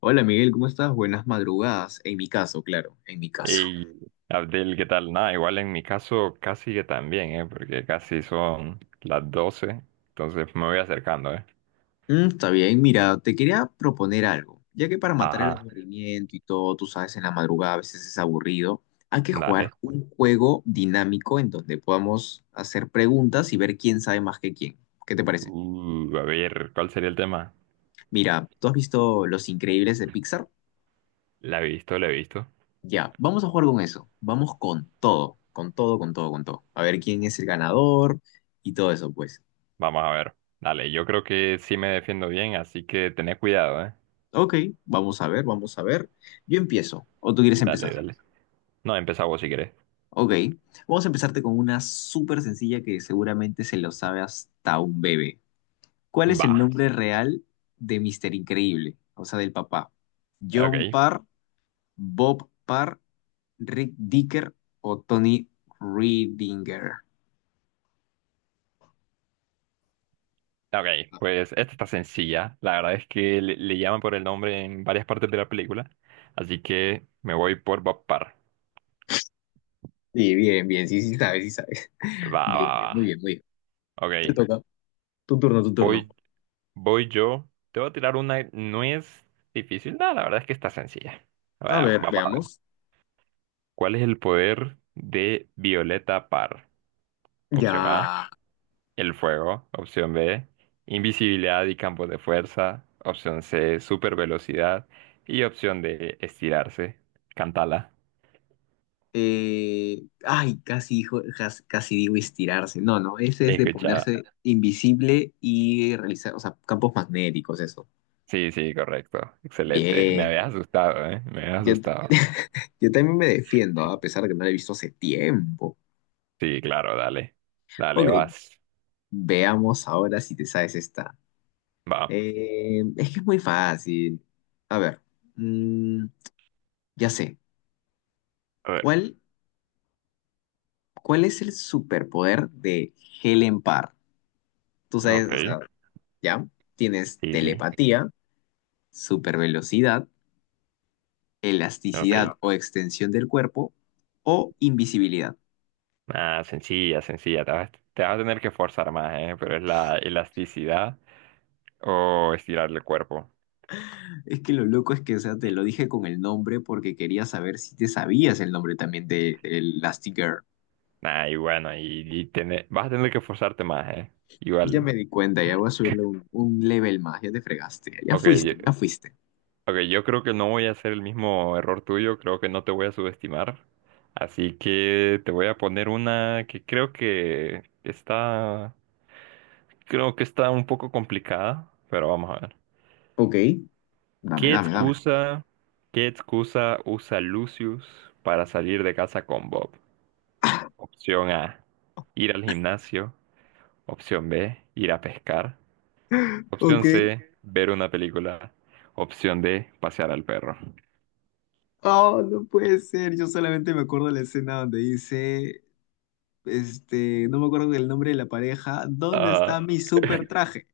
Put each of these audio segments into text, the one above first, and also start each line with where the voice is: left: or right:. left: Hola Miguel, ¿cómo estás? Buenas madrugadas. En mi caso, claro, en mi caso.
right: Y Abdel, ¿qué tal? Nada, igual en mi caso casi que también, ¿eh? Porque casi son las 12, entonces me voy acercando, ¿eh?
left: Está bien, mira, te quería proponer algo. Ya que para matar el
right: Ajá,
left: aburrimiento y todo, tú sabes, en la madrugada a veces es aburrido, hay que
right: dale.
left: jugar un juego dinámico en donde podamos hacer preguntas y ver quién sabe más que quién. ¿Qué te parece?
right: A ver, ¿cuál sería el tema?
left: Mira, ¿tú has visto Los Increíbles de Pixar?
right: La he visto, la he visto.
left: Ya, vamos a jugar con eso. Vamos con todo, con todo, con todo, con todo. A ver quién es el ganador y todo eso, pues.
right: Vamos a ver. Dale, yo creo que sí me defiendo bien, así que tené cuidado, ¿eh?
left: Ok, vamos a ver, vamos a ver. Yo empiezo, o tú quieres
right: Dale,
left: empezar.
right: dale. No, empezá vos si querés.
left: Ok, vamos a empezarte con una súper sencilla que seguramente se lo sabe hasta un bebé. ¿Cuál es el
right: Va.
left: nombre real de Mister Increíble? O sea, del papá. John
right: Ok.
left: Parr, Bob Parr, Rick Dicker o Tony Reedinger.
right: Ok, pues esta está sencilla. La verdad es que le llaman por el nombre en varias partes de la película, así que me voy por Bob Parr.
left: Sí, bien, bien, sí, sí sabes, sí sabes.
right: Va, va,
left: Bien, bien, muy
right: va.
left: bien, muy bien.
right: Ok,
left: Te toca. Tu turno, tu turno.
right: voy, voy yo. Te voy a tirar una. No es difícil. No, la verdad es que está sencilla.
left: A ver,
right: Vamos a ver.
left: veamos.
right: ¿Cuál es el poder de Violeta Parr? Opción A,
left: Ya.
right: el fuego. Opción B, invisibilidad y campos de fuerza. Opción C, supervelocidad. Y opción D, estirarse. Cántala.
left: Casi, casi digo estirarse. No, no, ese es de
right: Escucha.
left: ponerse invisible y realizar, o sea, campos magnéticos, eso.
right: Sí, sí, correcto. Excelente. Me habías
left: Bien.
right: asustado, ¿eh? Me habías
left: Yo,
right: asustado.
left: yo también me defiendo, ¿ah? A pesar de que no lo he visto hace tiempo.
right: Sí, claro, dale. Dale,
left: Ok,
right: vas.
left: veamos ahora si te sabes esta.
right: Va.
left: Es que es muy fácil. A ver, mm, ya sé.
right: A ver,
left: ¿Cuál, ¿cuál es el superpoder de Helen Parr? Tú sabes, o
right: ok,
left: sea, ya tienes
right: sí, sí,
left: telepatía supervelocidad, elasticidad.
right: ok.
left: No. O extensión del cuerpo o invisibilidad.
right: Ah, sencilla, sencilla. Te vas a tener que forzar más, ¿eh? Pero es la elasticidad o estirar el cuerpo.
left: Es que lo loco es que, o sea, te lo dije con el nombre porque quería saber si te sabías el nombre también de Elastigirl.
right: Ah, y bueno, vas a tener que forzarte más, ¿eh?
left: Ya
right: Igual.
left: me di cuenta, ya voy a subirle un level más, ya te fregaste, ya
right: Ok, yo,
left: fuiste, ya fuiste.
right: ok, yo creo que no voy a hacer el mismo error tuyo, creo que no te voy a subestimar. Así que te voy a poner una que creo que está un poco complicada, pero vamos a ver.
left: Ok. Dame,
right: ¿Qué
left: dame, dame.
right: excusa, ¿qué excusa usa Lucius para salir de casa con Bob? Opción A, ir al gimnasio. Opción B, ir a pescar. Opción
left: Ok.
right: C, ver una película. Opción D, pasear al perro.
left: Oh, no puede ser. Yo solamente me acuerdo de la escena donde dice, no me acuerdo del nombre de la pareja, ¿dónde está
right: Ah,
left: mi super traje?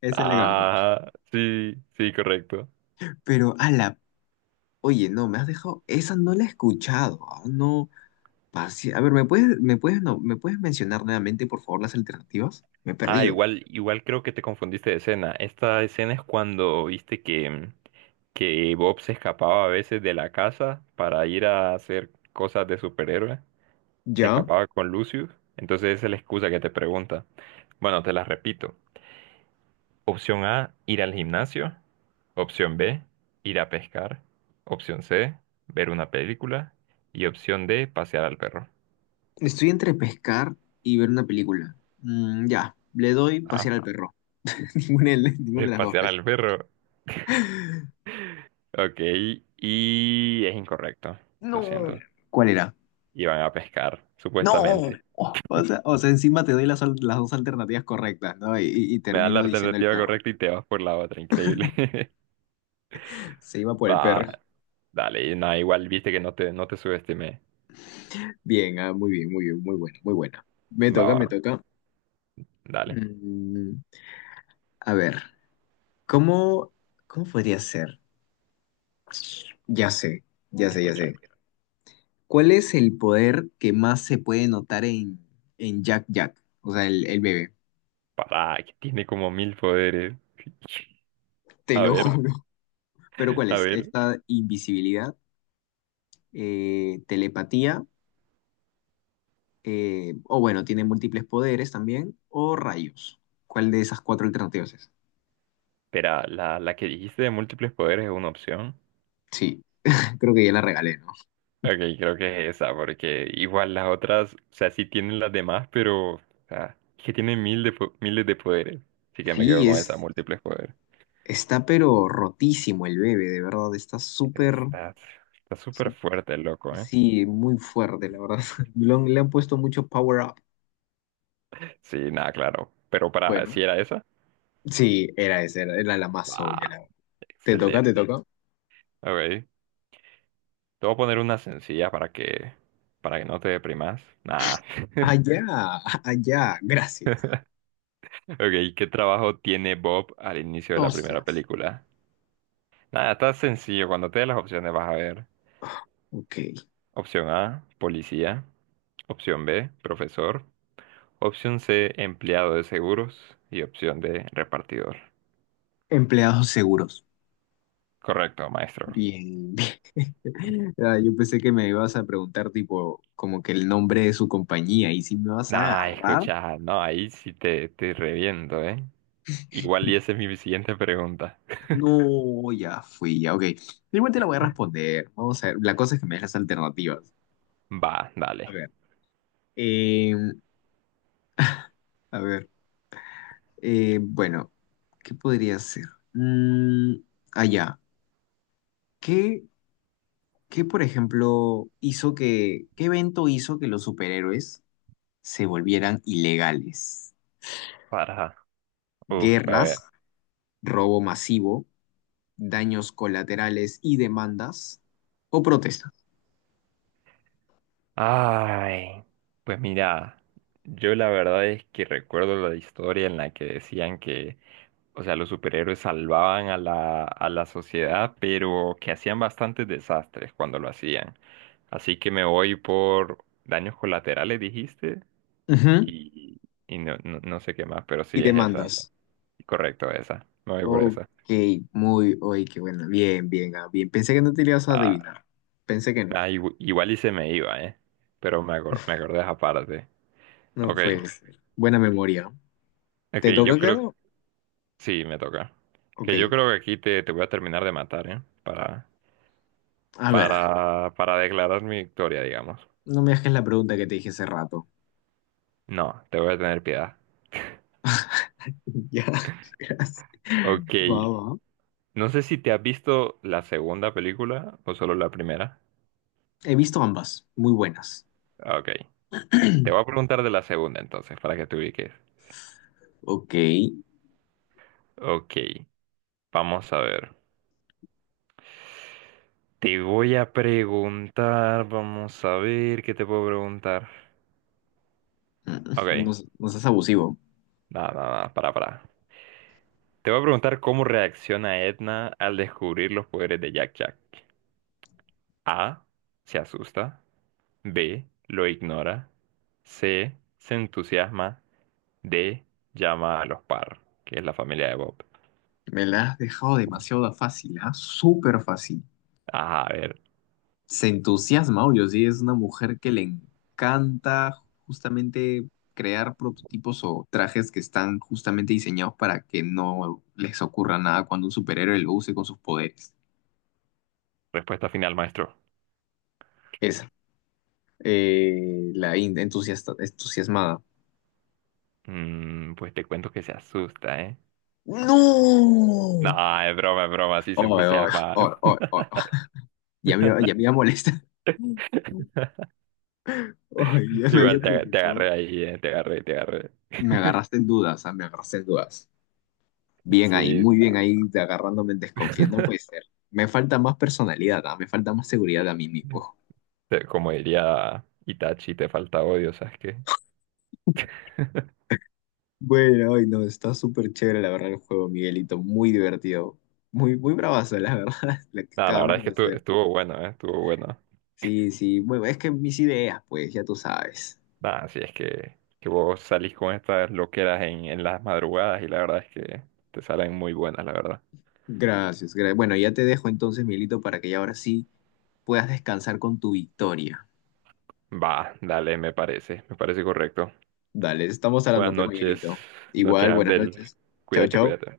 left: Esa es la que me acuerdo.
right: ah, sí, sí, correcto.
left: Pero, ala, oye, no, me has dejado, esa no la he escuchado, ah, no, a ver, me puedes, no, ¿me puedes mencionar nuevamente, por favor, las alternativas? Me he
right: Ah,
left: perdido.
right: igual, igual creo que te confundiste de escena. Esta escena es cuando viste que Bob se escapaba a veces de la casa para ir a hacer cosas de superhéroe. Se
left: Ya,
right: escapaba con Lucius, entonces esa es la excusa que te pregunta. Bueno, te la repito. Opción A, ir al gimnasio. Opción B, ir a pescar. Opción C, ver una película. Y opción D, pasear al perro.
left: estoy entre pescar y ver una película. Ya, le doy
right: Ah,
left: pasear al perro. Ninguna de, ninguna de
right: es
left: las dos.
right: pasear
left: Pues.
right: al perro. Ok, y es incorrecto. Lo
left: No.
right: siento.
left: ¿Cuál era?
right: Iban a pescar,
left: No.
right: supuestamente.
left: Oh, o sea, encima te doy las, las dos alternativas correctas, ¿no? Y
right: Me da la
left: termino diciendo el
right: alternativa
left: perro.
right: correcta y te vas por la otra, increíble.
left: Se iba por el
right: Va,
left: perro.
right: dale, nada, igual viste que no te subestimé.
left: Bien, ah, muy bien, muy bien, muy buena, muy buena. Me
right: Va,
left: toca, me
right: va,
left: toca.
right: dale.
left: Mm, a ver, ¿cómo, ¿cómo podría ser? Ya sé, ya sé, ya
right: Escucha,
left: sé. ¿Cuál es el poder que más se puede notar en Jack Jack? O sea, el bebé.
right: papá, que tiene como mil poderes.
left: Te
right: A
left: lo
right: ver,
left: juro. ¿Pero cuál
right: a
left: es?
right: ver.
left: Esta invisibilidad, telepatía, o bueno, tiene múltiples poderes también, o rayos. ¿Cuál de esas cuatro alternativas es?
right: Espera, la que dijiste de múltiples poderes es una opción.
left: Sí, creo que ya la regalé, ¿no?
right: Ok, creo que es esa, porque igual las otras, o sea, sí tienen las demás, pero, o sea, es que tienen mil de, po- miles de poderes. Así que me quedo
left: Sí,
right: con esa, múltiples poderes.
left: está pero rotísimo el bebé, de verdad, está súper...
right: Está, está súper fuerte, el loco, ¿eh?
left: Sí, muy fuerte, la verdad. Le han puesto mucho power up.
right: Sí, nada, claro. Pero para,
left: Bueno,
right: ¿si era esa?
left: sí, era esa, era la más
right: Va,
left: obvia. La verdad. ¿Te toca, te
right: excelente.
left: toca?
right: Ok, te voy a poner una sencilla para que no te deprimas. Nada.
left: Allá, allá, gracias.
right: Ok, ¿qué trabajo tiene Bob al inicio de
left: No
right: la primera
left: seas.
right: película? Nada, está sencillo. Cuando te dé las opciones vas a ver.
left: Ok.
right: Opción A, policía. Opción B, profesor. Opción C, empleado de seguros. Y opción D, repartidor.
left: Empleados seguros.
right: Correcto, maestro.
left: Bien, bien. Ah, yo pensé que me ibas a preguntar, tipo, como que el nombre de su compañía y si me vas a
right: Nah,
left: agarrar.
right: escucha, no, ahí sí te reviento, ¿eh? Igual y esa es mi siguiente pregunta.
left: No, ya fui, ya, ok. Igual te la voy a responder. Vamos a ver. La cosa es que me des alternativas.
right: Va,
left: A
right: dale.
left: ver. em, a ver. Bueno, ¿qué podría ser? Mm, allá. ¿Qué, ¿qué, por ejemplo, hizo qué evento hizo que los superhéroes se volvieran ilegales?
right: Para. Uf, a
left: ¿Guerras,
right: ver.
left: robo masivo, daños colaterales y demandas? ¿O protestas?
right: Ay, pues mira, yo la verdad es que recuerdo la historia en la que decían que, o sea, los superhéroes salvaban a a la sociedad, pero que hacían bastantes desastres cuando lo hacían. Así que me voy por daños colaterales, dijiste,
left: Ujú,
right: y, y no, no, no sé qué más, pero
left: y
right: sí es esa.
left: demandas.
right: Correcto, esa. Me voy por
left: Ok,
right: esa.
left: muy, oye, qué bueno. Bien, bien, ah, bien. Pensé que no te lo ibas a
right: Ah,
left: adivinar. Pensé que no.
right: ah, igu- igual y se me iba, ¿eh? Pero me, acor- me acordé de esa parte.
left: No
right: Ok,
left: puede ser. Buena memoria.
right: ok,
left: ¿Te toca,
right: yo creo.
left: claro?
right: Sí, me toca.
left: Ok.
right: Que yo creo que aquí te, te voy a terminar de matar, ¿eh?
left: A ver,
right: Para declarar mi victoria, digamos.
left: no me dejes la pregunta que te dije hace rato.
right: No, te voy a tener piedad.
left: Ya, gracias.
right: Ok.
left: Va, va.
right: No sé si te has visto la segunda película o solo la primera.
left: He visto ambas, muy buenas.
right: Ah, ok. Te voy a preguntar de la segunda entonces, para que te ubiques.
left: Ok.
right: Ok. Vamos a ver. Te voy a preguntar, vamos a ver qué te puedo preguntar.
left: mm, No,
right: Ok.
left: no seas abusivo.
right: Nada, nada, nada. Para, para. Te voy a preguntar cómo reacciona Edna al descubrir los poderes de Jack Jack. A. Se asusta. B. Lo ignora. C. Se entusiasma. D. Llama a los Parr, que es la familia de Bob.
left: Me la has dejado demasiado fácil, ¿ah? Súper fácil.
right: Ah, a ver,
left: Se entusiasma, obvio, sí. Es una mujer que le encanta justamente crear prototipos o trajes que están justamente diseñados para que no les ocurra nada cuando un superhéroe lo use con sus poderes.
right: respuesta final, maestro.
left: Es la India entusiasta, entusiasmada.
right: Mm, pues te cuento que se asusta, ¿eh? No,
left: ¡No!
right: es broma, sí
left: Ay,
right: se
left: ay,
right: entusiasma.
left: ay, ay, ay. Ya me iba a molestar. Ay, ya me había
right: Igual te, te
left: preocupado.
right: agarré ahí, te agarré, te agarré.
left: Me agarraste en dudas, ah, me agarraste en dudas. Bien ahí,
right: Sí.
left: muy bien
right: No.
left: ahí, de agarrándome en desconfianza. No puede ser. Me falta más personalidad, ah, me falta más seguridad a mí mismo.
right: Te- Como diría Itachi, te falta odio, ¿sabes qué?
left: Bueno, ay, no, está súper chévere la verdad el juego, Miguelito. Muy divertido. Muy, muy bravazo, la verdad, lo que
right: Nada, la verdad
left: acabamos
right: es que
left: de
right: estuvo,
left: hacer.
right: estuvo bueno, ¿eh? Estuvo bueno.
left: Sí, sí, bueno, es que mis ideas, pues ya tú sabes.
right: Nada, si es que vos salís con estas loqueras en las madrugadas y la verdad es que te salen muy buenas, la verdad.
left: Gracias, bueno, ya te dejo entonces, Miguelito, para que ya ahora sí puedas descansar con tu victoria.
right: Va, dale, me parece correcto.
left: Dale, estamos hablando
right: Buenas
left: pues,
right: noches,
left: Miguelito.
right: noches
left: Igual, buenas
right: Abdel.
left: noches. Chau,
right: Cuídate,
left: chau.
right: cuídate.